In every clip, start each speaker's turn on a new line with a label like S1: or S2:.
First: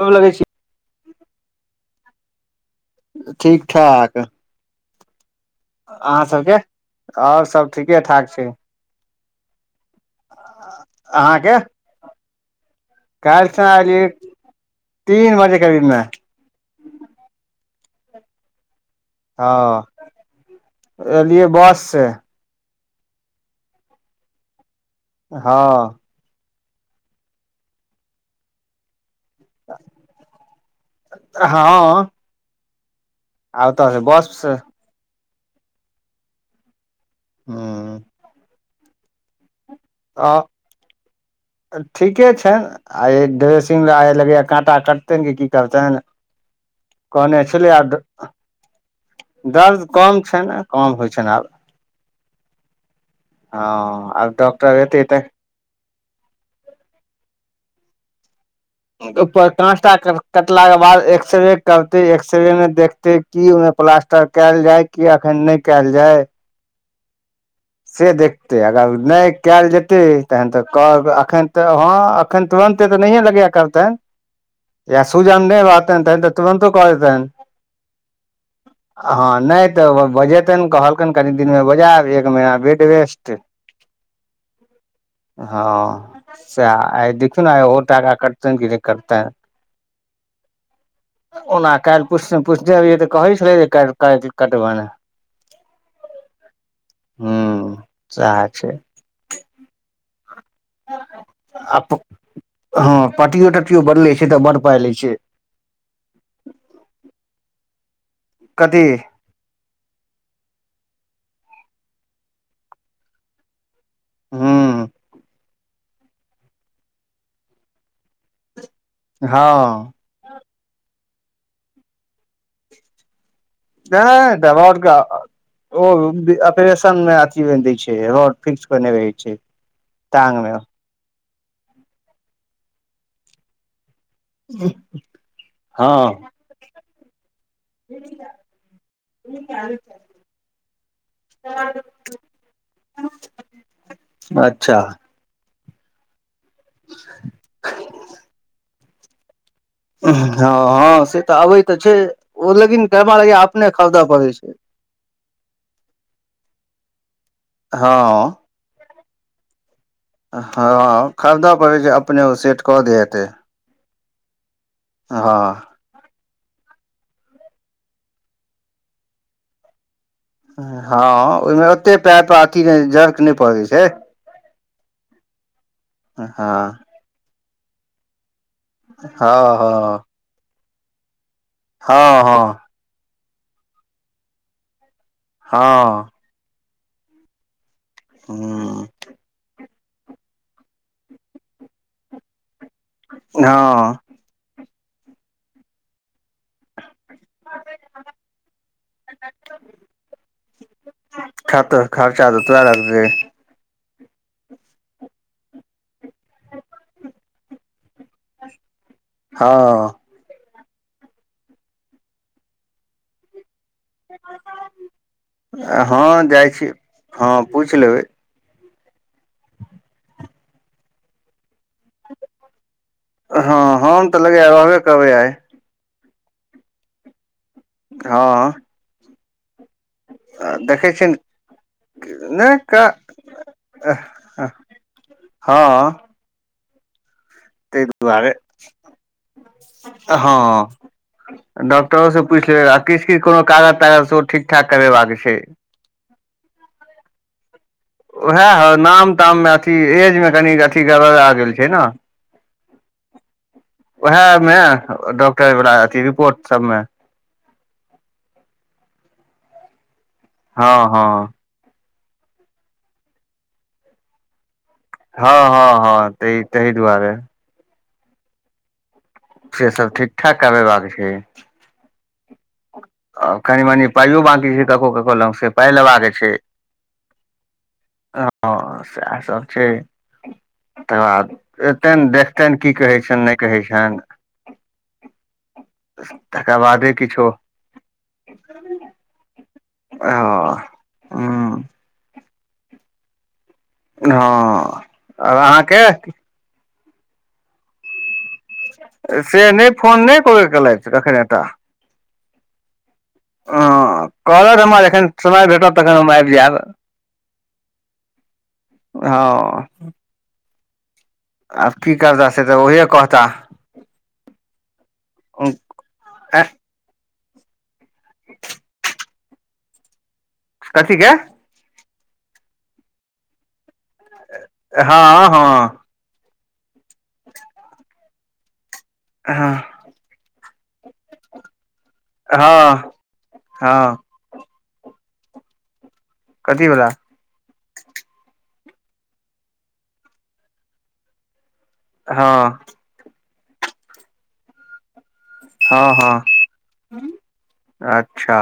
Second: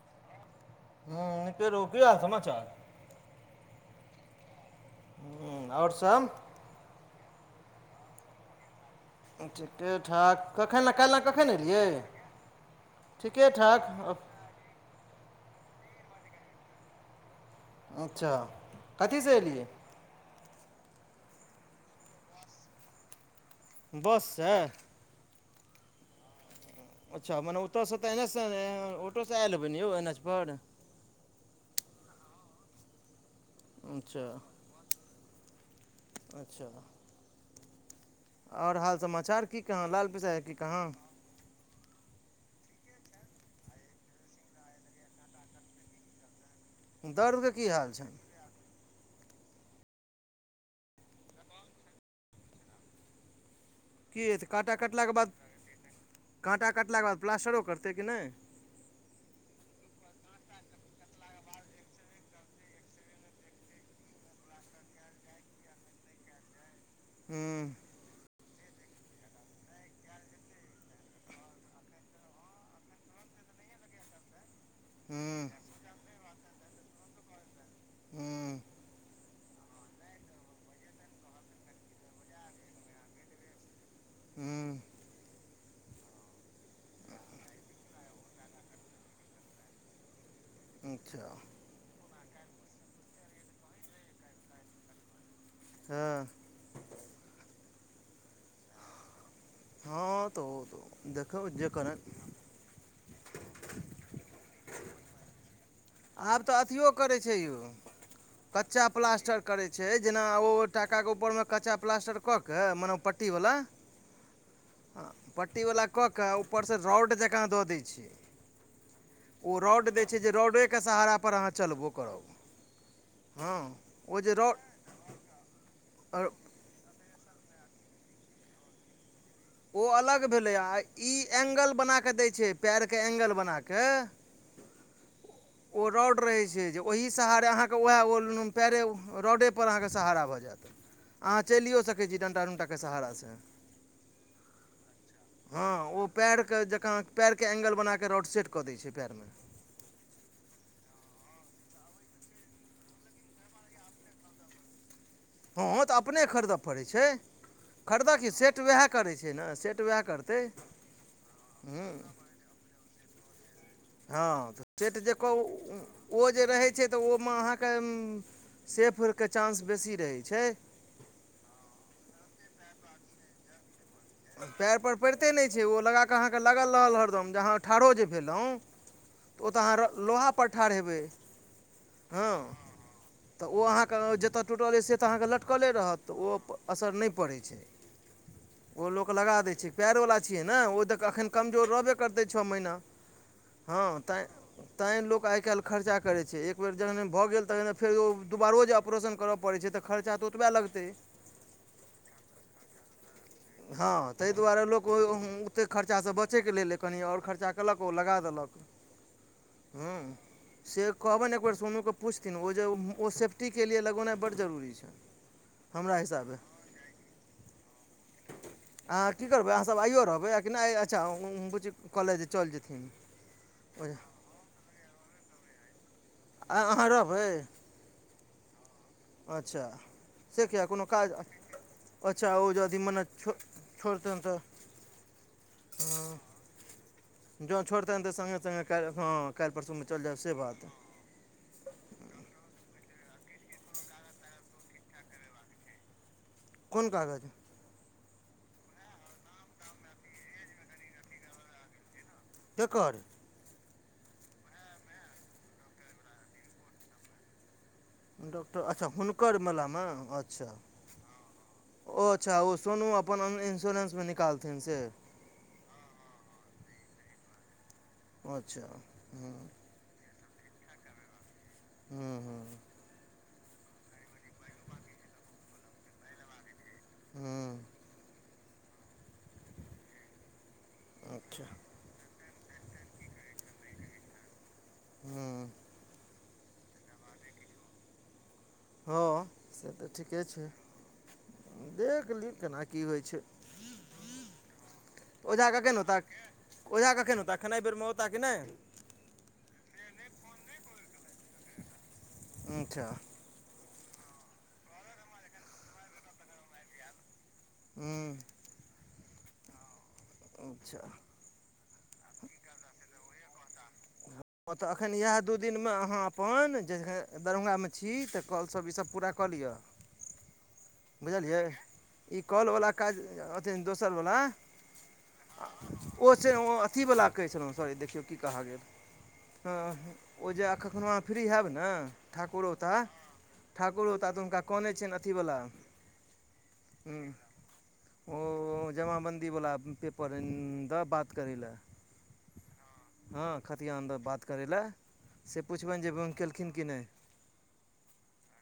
S1: गोर लगैय छि।
S2: हू निके रहू कि हाल समाचार।
S1: ठीक-ठाक।
S2: हूँ आओर
S1: अहां
S2: सब
S1: सबके और सब ठीके-ठाक छैय।
S2: ठीके-ठाक। कखन काल्हि कखन एलियै?
S1: काईल
S2: ठीके
S1: सऽ
S2: ठाक
S1: आय रही तीन बजे करीब मे।
S2: अच्छा। कथीसँ एलियै
S1: हं, एलियै बस से।
S2: बस स?
S1: हं।
S2: अच्छा, मने ओतऽ से तऽ एन एस से न अं ओटो से आयल हेबै ने यौ एनएच पर?
S1: हं।
S2: अच्छा,
S1: बस से
S2: अच्छा।
S1: हं
S2: आओर हाल समाचार की कहाँ, लाल पिसा की कहाँ?
S1: ठीके छैन। आय ड्रेसिंग ल लगैय काँटा कटतनि कि की करतनि? कहने
S2: दर्दके की
S1: छलियै आब
S2: हाल
S1: दे
S2: छनि
S1: दर्द कम छैन, कम होइ छैन आब। हँ।
S2: की
S1: आब
S2: हेतै काँटा
S1: डॉक्टर एतै
S2: कटलाके
S1: तऽ
S2: बाद? काँटा कटलाके बाद प्लास्टरो करतै कि नय?
S1: पर काँटा कटला के बाद एक्सरे करतै,, एक्सरे में देखतै की ओहिमे प्लास्टर कयल जाय कि एखन नय कयल जाय।
S2: हूँ।
S1: से देखतै। अगर नहि कयल जेतै तखन तऽ कहब, एखन तऽ हँ एखन तुरन्ते तऽ नहिये लगैये करतैन। जहिया
S2: हूँ
S1: सुजन नै रहतैन तखैन ते तुरंतो कऽ देतैन।
S2: हुं।
S1: हँ, नहि तऽ बजेतनि। कहलकनि कनि दिनमे बजा लेब, एक महिना बेड रेस्ट [inaudible]
S2: हुं।
S1: हँ सै। आइ देखियौ ने आइओ टाका कटतनि कि नहि कटतैन।
S2: अच्छा
S1: ओना काल्हि कोश्चन पुछने रहियै तऽ कहै छलै जे काल्हि कटबनि।
S2: हँ।
S1: हूं, सैह छै।
S2: हँ तऽ ओ तऽ देखू जे करैथ।
S1: हँं पटियो-टटियो बदलै छै त बड पाइ लै छै।
S2: आब तऽ अथियो करै छै यौ,
S1: कथी
S2: कच्चा प्लास्टर करै छै। जेना ओ टाकाके उपरमे कच्चा प्लास्टर कऽ के मने पट्टी वला
S1: हूं
S2: हं, पट्टीवला कऽ कऽ ऊपरसँ रौड जँकाँ दऽ दै छै। ओ रोड
S1: हँ
S2: दै छै जे रोडेके सहारापर अहाँ चलबो करब। हँ ओ
S1: नै
S2: जे
S1: त
S2: रॉड
S1: रौड के [unintelligible]
S2: ओ
S1: परेशन मे अथी में दै छै, रोड फिक्स केने रहै छै।
S2: ओ अलग
S1: टांग मे
S2: भेलै। आ ई ए्ंगल बना कऽ दै छै, पएरके ए्ंगल बना कऽ
S1: हं।
S2: ओ रोड रहे छै जे ओहि सहारे अहाँके वैह ओ अं पैरे, रोडे ऊपर अहाँके सहारा भऽ जायत। अहाँ चलियो सकै छी डण्टा-उण्टाके सहारासे।
S1: अच्छा।
S2: हँ ओ पैरके जकां, पैरके ए्ंगल बना कऽ रोड सेट कऽ दै छै पैरमे।
S1: हँ, हँ, से तऽ अबै तऽ छै। ओ लेकिन दवाई या अपने खरीदय पड़ै छै।
S2: हँ तऽ अपने खरीदय पड़ैत छै।
S1: हँ
S2: खरीदय कि सेट वैह करैत छै ने सेट वैह
S1: हँ खरीदऽ पड़ै छै अपने ओ सेट कऽ देत।
S2: हँ तऽ सेट जे क ऊं ऊं ओ जे रहै छै तऽ ओहिमे अहाँके ऊं ऊं सेफके चान्स बेसी रहै छै।
S1: हँ ओइमे ओतेक पाइप अथी नै जर्क नै पड़ै छै।
S2: पएर पर परिते नै छै, ओ लगा क अहाँके
S1: हँ
S2: लागल रहल हरदम जे, अहाँ ठाढ़ो जे भेलहुँ ओ त अहाँ
S1: हँ
S2: लोहा पर ठाढ़ हेबै, हँ। त ओ अहाँके जत टूटल ऐछ से त अहाँके लटकले रहत
S1: हँ
S2: त ओ असर नै परै छै।
S1: हँ।
S2: ओ लोक लगा दैय छैर पैर वला छियै ने ओ त एखन कमजोर रहबे करतै छ महीना। हँ तैं तै लोक आइ काइल खर्चा करै छै एक। बेेर जहने भ गेल तखन फेर ओ दुबारो जे ऑपरेशन कर परै छै त खर्चा त ओतबे लगतै
S1: हं त खर्चा त ओतबै लगतै
S2: हँ तैं दुआरे लोक ओ हं ओतेक खर्चासँ बचैके लेलइ कनी आओर खर्चा केलक ओ लगा देलक।
S1: ह [inaudible]
S2: हुं से कहबनि एक बेेर सोनूके पुछथिन ओ जे ओ से। फ्टीके लिए लगौनाइ बड्ड जरूरी छै हमरा
S1: हँ
S2: हिसाबे।
S1: जाइ छी हँ पुइछ लेबैय।
S2: अहाँ की करबै अहाँ सब आइयो रहबै आ कि नै अच्छा उं बुच्ची
S1: हँ हम त लगैया रहबे करबै आइ।
S2: आइ अहाँ रहबै?
S1: हँ
S2: अच्छा से किया कोनो
S1: देखै
S2: काज?
S1: छियै
S2: अ अच्छा ओ
S1: ने
S2: यदि
S1: का
S2: मने छोर छोड़तनि त।
S1: हँ
S2: जो छोड़तनि त
S1: दुआरे
S2: सङ्गे सङ्गे काल्हि कखनो काल्हि परसूमे चल जाएब से बात
S1: हँ डॉक्टरो स पूछि लेबै आ किछ किछ कोनो कागज तागज सेहो ठीक ठाक करेबाक छैय।
S2: कोन कागज?
S1: उहे अ नाम ताममे अथी एजमे कनि अथी गड़बड़ा गेल छैय न
S2: केकर?
S1: ओएह मे डॉक्टर वला अथी रिपोर्ट सबमे।
S2: डॉक्टर अच्छा हुनकर वलामे अच्छा।
S1: हँ हँ
S2: ओ अच्छा ओ सोनू अपन ओइमे इन्श्योरेंसमे निकालथिन से,
S1: हँ हँ हँ तै तही दुआरे
S2: अच्छा हूँ
S1: से सब ठीक ठाक करेबाक छैय।
S2: हूँ हूँ हूँ।
S1: आ कनी मनी पाइयो बांकी छै ककरो ककरो लग से पाइ लेबाके छैय
S2: हूँ
S1: आ हँ सैह सब छैय। तकर बाद
S2: अच्छा
S1: एतनि देखतनि की कहै छनि नै कहय छनि
S2: हूं
S1: तकर बादे किछ। किछो
S2: हँ से त ठीके छै
S1: हँ हँ
S2: देख ली केना की होइ छैय।
S1: हँ आब
S2: कखन
S1: अहाँके
S2: होता ओझा कखन औता? खेनाइ बेरमे औता कि नैय?
S1: से नै फोन नै एको बेर केलथि कखनि एता
S2: अच्छा।
S1: हँ कहलथि हमरा जखन समय भेटत तखन हम आबि जाएब।
S2: हूँ
S1: [inaudible]
S2: अच्छा
S1: आब की करता से तऽ उहे कहता।
S2: हां, तऽ अखन इहाए दू दिनमे अहाँ अपन जे दरभंगा मे छी तऽ कॉल सब ई सब पूरा क लियौ
S1: कथी के
S2: बुझलियै ई कॉल वला काज अ ते मे दोसर बला
S1: हँ
S2: आ
S1: हँ
S2: ओ छै ओ अथी वला कहै छलौ सॉरी, देखियौ की कहऽ गेल। हां
S1: हँ
S2: ओ जे आ कखनो अहाँ फ्री हाएब नै। ठाकुर होता,
S1: हँ
S2: ठाकुर
S1: हँ
S2: होता तऽ हुनका कहनै छियैन अथी वला
S1: कथी वला
S2: उँह। ओ जमा बन्दी बला उम्म पेपर द बात करै लै।
S1: हां।
S2: हां खथियान द बात करै लै से
S1: हँ
S2: पुछबैन जे [unintelligible]
S1: हँ
S2: केलखिन कि नै।
S1: अच्छा,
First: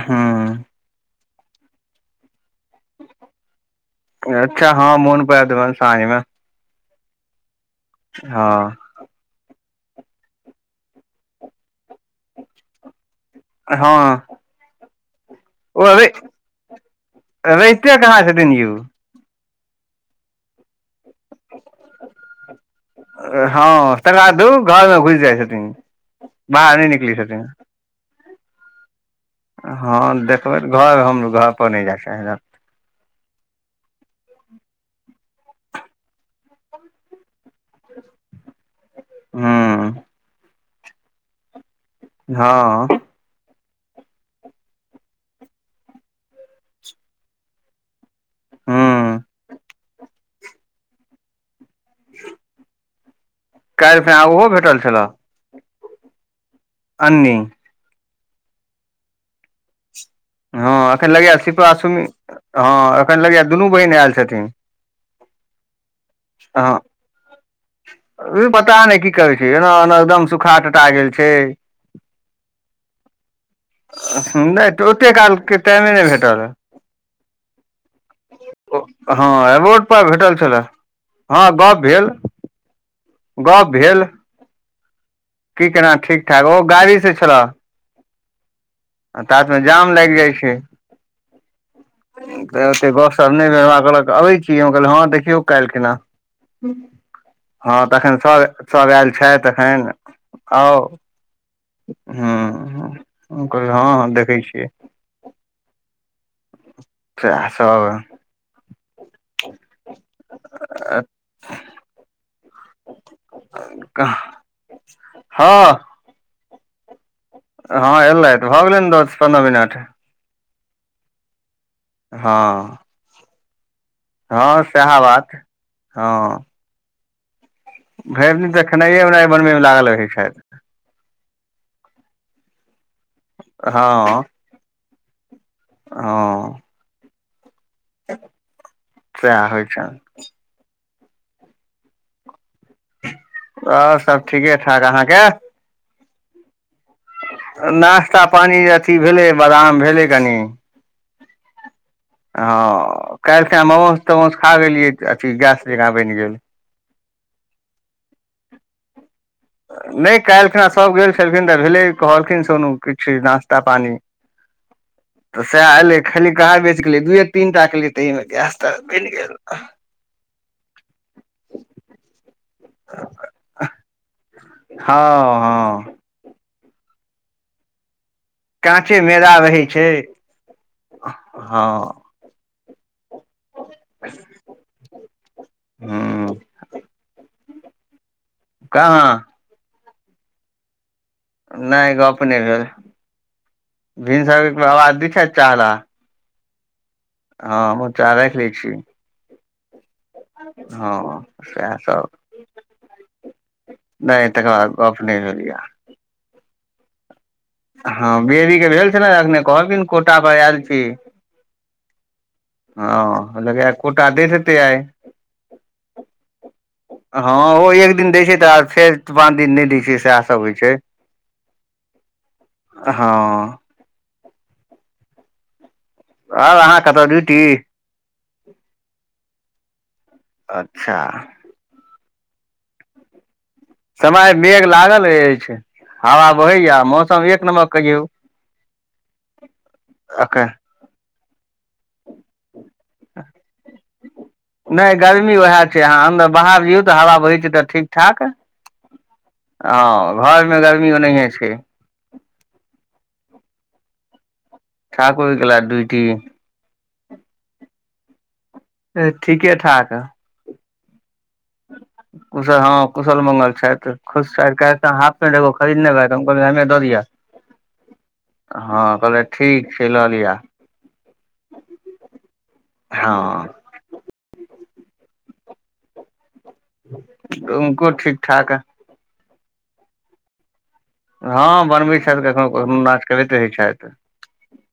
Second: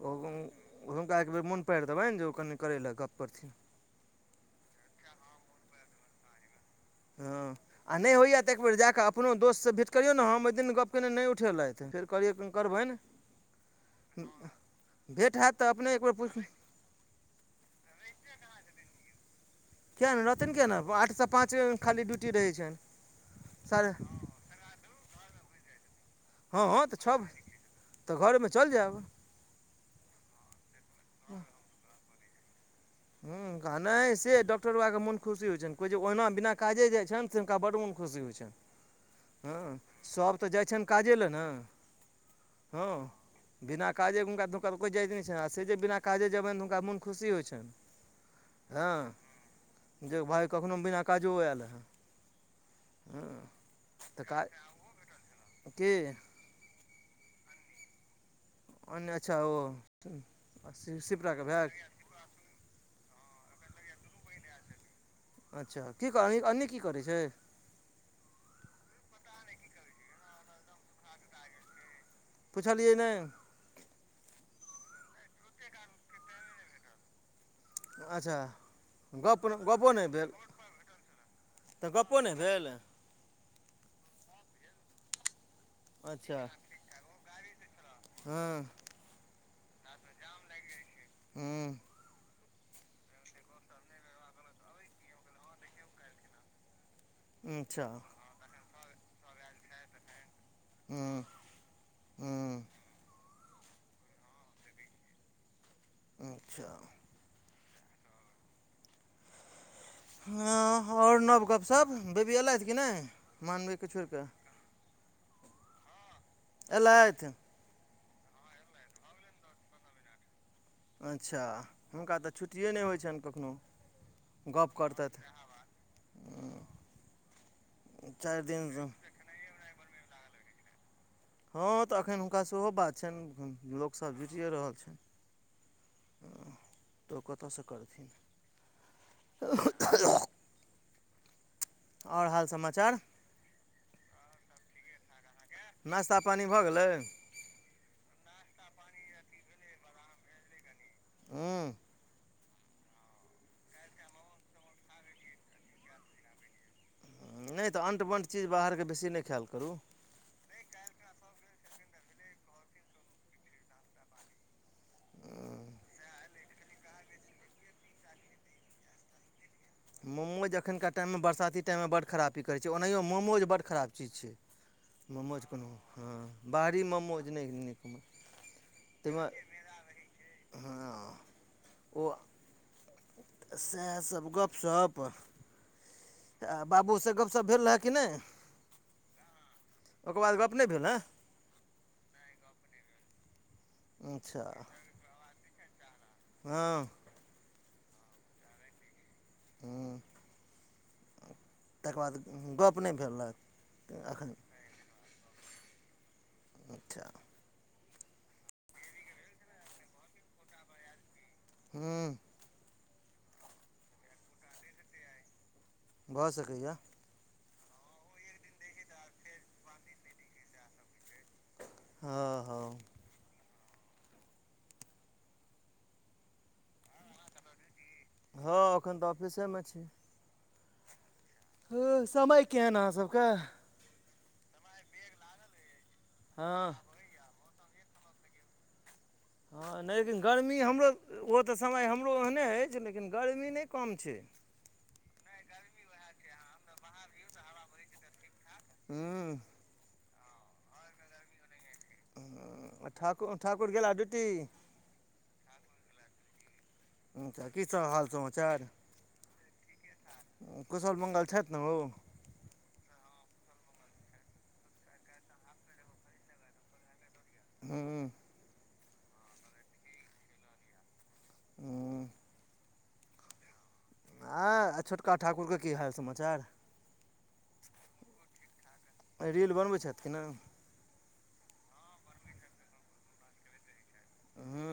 S2: ओ हुनका एक बेेर मुन पार देबैन जे ओ कनि करैलै गप्प करथिन।
S1: अच्छा, हां मुन पार देबैन साँझमे।
S2: हां आ नै होयया तऽ
S1: हँ
S2: एकबेर जा कऽ अपनो दोस्त से भेट करियौ ने, हम ओय दिन गप कयने नै उठेलै। ते फेर कहलियै एखन करबैन
S1: हँ
S2: उम्म भेट हाएत तऽ अपने एक बेर पुछ
S1: रैहते कहाँ छथिन यू।
S2: किया नै रहथिन किया ने आठ से पाँच खाली ड्यूटी रहै छैन।
S1: अ हां तकर बाद उ घर मे घुस जाय छथिन,
S2: हँ
S1: बाहर
S2: हँ
S1: नै
S2: तऽ छओ
S1: निकलै छथिन।
S2: तऽ घर मे चल जाएब।
S1: हां देखबै घर हम घर पर नै जाय छै ना।
S2: हुं आ नै से डॉक्टरबा के मुन खुशी होय छैन, कोय जे ओहना बिना काजे जाय छन तऽ हुनका बड मुन खुशी होय छैन, हां सब तऽ जाय छैन काजे लए नै।
S1: हँ
S2: हां। बिना काजे हुनका दुकान कोय जाएते नै छैन आ से जे बिना काजे जेबैन हुनका मुन खुशी होय छन।
S1: ह
S2: हां जे भाय कखनो बिना काजो आएल हें।
S1: [unintelligible]
S2: हां।
S1: काएल खुना उहो भेटल छलऽ।
S2: के।
S1: अन्नी।
S2: अन्नी, अच्छा ओ।
S1: हां एखन लगैया
S2: शिप्राके भए
S1: शिपरा, सुम, हां एखन लगैया दुनू बहिन आएल छथिन।
S2: अच्छा की कहलिक अन्नी की करै छै।
S1: ई पता ने की करै छै, एना-एना एकदम सूखा, टटा गेल छै।
S2: पुछलियै नै।
S1: नै तऽ ओते काल के टाइमे नै भेटल।
S2: अच्छा
S1: ओ हां
S2: गप
S1: आ रोड
S2: गप्पो
S1: पर
S2: नहि भेल
S1: भेटल छलाए। हां गप्प
S2: तऽ
S1: भेल।
S2: गप्पो नहि भेल
S1: गप भेल की केना ठीक-ठाक, ओ गाड़ी से छलऽ।
S2: हां।
S1: आ तात मे जाम लाएग जाय छै।
S2: हूँ।
S1: तऽ ओते गप-सप नै भेल हमरा कहलक आबै छी, हम कहलौ हां देखियौ काएल खेना।
S2: अच्छा
S1: हां तखन सब, सब आएल छैथ। तऽखन आउ
S2: हूँ हूँ
S1: ह। उनकर हँ देखैत छियै।
S2: अच्छा।
S1: सहे सब। [inaudible]
S2: ह आओर नव गप सब, बेबी एल छै कि नय।
S1: कह, हँ।
S2: एलेथ।
S1: हँ एल तऽ भऽ गेले ने दस-पन्द्रह मिनट।
S2: अच्छा, हुनका तऽ छुट्टिए
S1: हँ
S2: नहि होइ छन कखनहु।
S1: हँ
S2: गप्प
S1: सएह
S2: करतैथ
S1: बात हँ
S2: हं।
S1: भरि दिन देखऽ खेनाइए ओनाइ बनबैमे लागलग है छैथ।
S2: हँ तऽ एखन हुनका सेहो बात छनि, लोकसभ जुटिए रहल छनि।
S1: हं।
S2: तऽ क तसऽ करत।
S1: सैह होइ छैन।
S2: आओर हाल-समाचार।
S1: आओर सब ठीके-ठाक अहाँके?
S2: नास्ता पानी भऽ गेलै?
S1: नाास्ता पानि अथी भेलै बादाम भेलै कनी।
S2: हँ।
S1: हँ काल्हि त ममोज तमाोज खा गेलियै अथी गैस जका बनि गेल।
S2: नहि तऽ अण्ट बणट चीज बाहरके बेसी नहि खैल।
S1: नहि काल्हिखिन सभ गेल छलखिन तऽ भेलै कहलखिन सोनू किछु नाास्ता-पानी तऽ सएह एलै खाली कहाँ बेच गेलियै दूए तीन टा केलियै तऽ ईमे गैस तऽ बनि गेल।
S2: मोमोज अखनका टाइममे बरसाती टाइममे बड खराब पी करै छै ओनाहियो मोमोज बड्ड खराब चीज छै, मोमोज कोनो हँ बाहरी मोमौज नहि, नहि नीक।
S1: काँचे
S2: ताहिमे
S1: मैदा रहै छै।
S2: हँ
S1: हँ।
S2: सैह सब गपशप।
S1: ह
S2: आ बाबूसँ गपशप भेल रहए कि नहि?
S1: कहाँ।
S2: ओकर बाद गप नहि भेल हँ?
S1: नहि गप नहि भेल
S2: हेँ अच्छा
S1: भिनसरकेो आवाज दिखा चाहला।
S2: हँ।
S1: हँ हमहु चाह रा ख लै छी।
S2: हूँ।
S1: हँ सएह सब
S2: गप नहि भेल रहए
S1: नहि
S2: एखन
S1: तकर बाद। गप नई भेल या।
S2: अच्छा।
S1: हँ बेबी के भेल छै ने अखने कहबी कोटा पर आयल छी।
S2: हूं।
S1: हँ लगय कोटा दैत हेते आइ।
S2: भऽ सकैएा।
S1: हँ ओ एक दिन दै छै तऽ आ फेर पाँच दिन नहि दै छै सएह सभ होइ छै।
S2: हँ हँ
S1: हँ आर अहाँ कतऽ ड्यूटी?
S2: हँ एखन तऽ ऑफिसे में छी।
S1: अच्छा।
S2: ह समय केहन अहाँ सभके?
S1: समय मेघ लागल अछि, हवा
S2: हँ
S1: बहैया, मौसम एक नमबर कहियौ।
S2: हँ, नहि लेकिन
S1: एखन
S2: गर्मी हमरो ओ तऽ समय हमरो ओहने अछि लेकिन गरमी नहि कम छैय।
S1: नहि गर्मी उएह छैय। अहाँ अन्दर-बाहर जयौ तऽ हवा बही छै तऽ ठीक-ठाक।
S2: हूँ
S1: हँ घरमे गरमी ओनहिए छैय।
S2: ठाकुर ठाकुर गेला ड्यूटी?
S1: ठाकुर गेला ड्यूटी।
S2: की सब हाल समाचार?
S1: ठीके ठाक
S2: कुशल मंगल छथि ने ओ?
S1: कुशल हँ कुशल मंगल छथि खुश छथि कैल तऽ हाफ पेंट एगो खरीदने रहैत हम कहलियैन हमरे दऽ दियअ।
S2: हूँ।
S1: हँ कहलैथ ठीक छै लऽ लिअ।
S2: [inaudible]
S1: हँ।
S2: जान आ छोटका ठाकुरके की हाल समाचार।
S1: उनको ठीक ठाक।
S2: आइ रील बनबै छथि।
S1: हँ बनबै छथि कखनो कखनो नाच करैत रहैत छथि। [unintelligible]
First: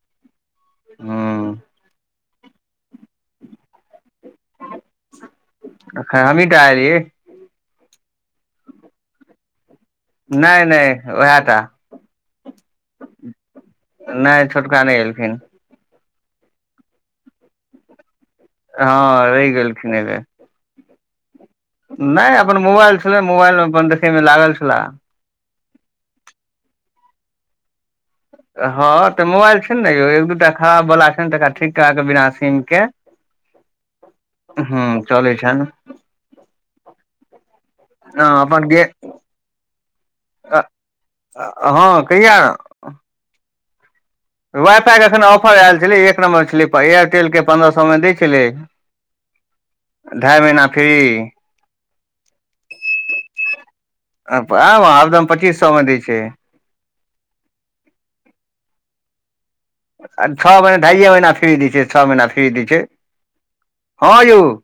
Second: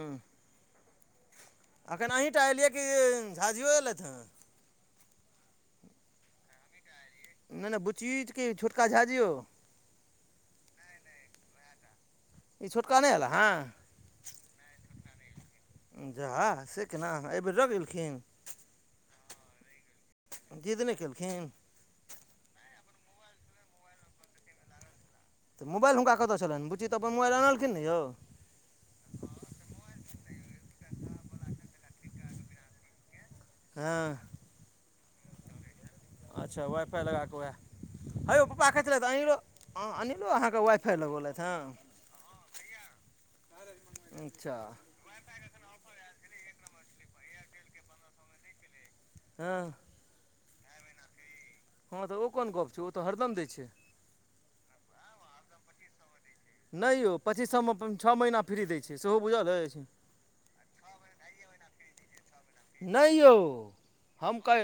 S1: हँ।
S2: अखन अहिटा एलियै कि झाजियो एयलथि हँ।
S1: एखन हमीटा एलियै।
S2: नहि नहि बुचिय की छोटका झाजियो?
S1: नय नय उएह टा।
S2: ई छोटका नै ऐला सँ?
S1: नहि छोटका नहि एलखिन
S2: जाह से केना? एहिबेर रहि गेलखिन।
S1: हँ रहि गेलखिन एहिबेर।
S2: जिद् नहि केलखिन।
S1: नहि अपन मोबाइल छलैन मोबाइलमे अपन देखैमे लागल छलाह।
S2: तऽ मोबाइल हुनका कत छलनि बुची तऽ अपन मोबाइल अनलखिन ने यौ।
S1: हँ तऽ मोबाइल छैन ने यौ एक दू टा खराब वला छैन तकरा ठीक करा के बिना सिम के। [inaudible]
S2: हँ।
S1: हूँ चलै छैन।
S2: अच्छा वाइफाई लगा कऽ वैह,
S1: हँ
S2: हयो
S1: अपन
S2: प्पा कहै
S1: गे
S2: छेलैथ अनेऱो अनील अनिलो अहाँके वाईफाई लगोलैथ हँ? अच्छा
S1: वाइफाइके एखन ऑफर एल छलैय एक नम्बर छलै एयरटेलके पन्द्रह सौ में दै छलैय।
S2: हँ।
S1: ढाई महिना फ्री।
S2: हँ तऽ ओ कोन गप छैय? ओ तऽ हरदम दैय छैय।
S1: आब आब त पच्चीस सौ मे दैय छैय।
S2: नहि यौ पचीस सौ मे छ महीना फ्री दैय छैय। सेहो बुझल अछि?
S1: अ छमे म ढाइए महीना फ्री दैय छय छ महीना फ्री दैय छय
S2: नहि यौ
S1: हँ
S2: हम
S1: यौ।
S2: कह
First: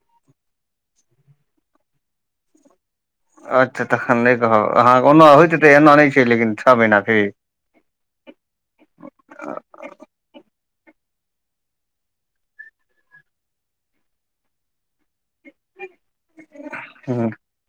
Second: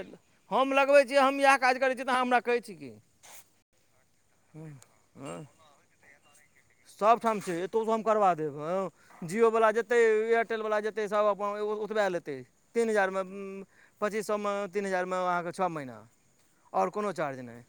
S2: हम लगबैय छी, हम इएह काज करै छी तऽ अहाँ हमरा कहै छी की?
S1: अच्छा तखन नय कहब अ हाँ ओना होइत हेतै एन नहि छै लेकिन। छओ महीना फ्री
S2: सबठाम छै। ओतौ सऽ हम करबा देब हँ जिओ वला जेतै एयरटेल वला जेतै सब अपन ओतबै लेतय। तीन हजारमे पच्चीस सौ मे तीन हजारमे अहाँके छ महीना। आओर कोनो चार्ज नय।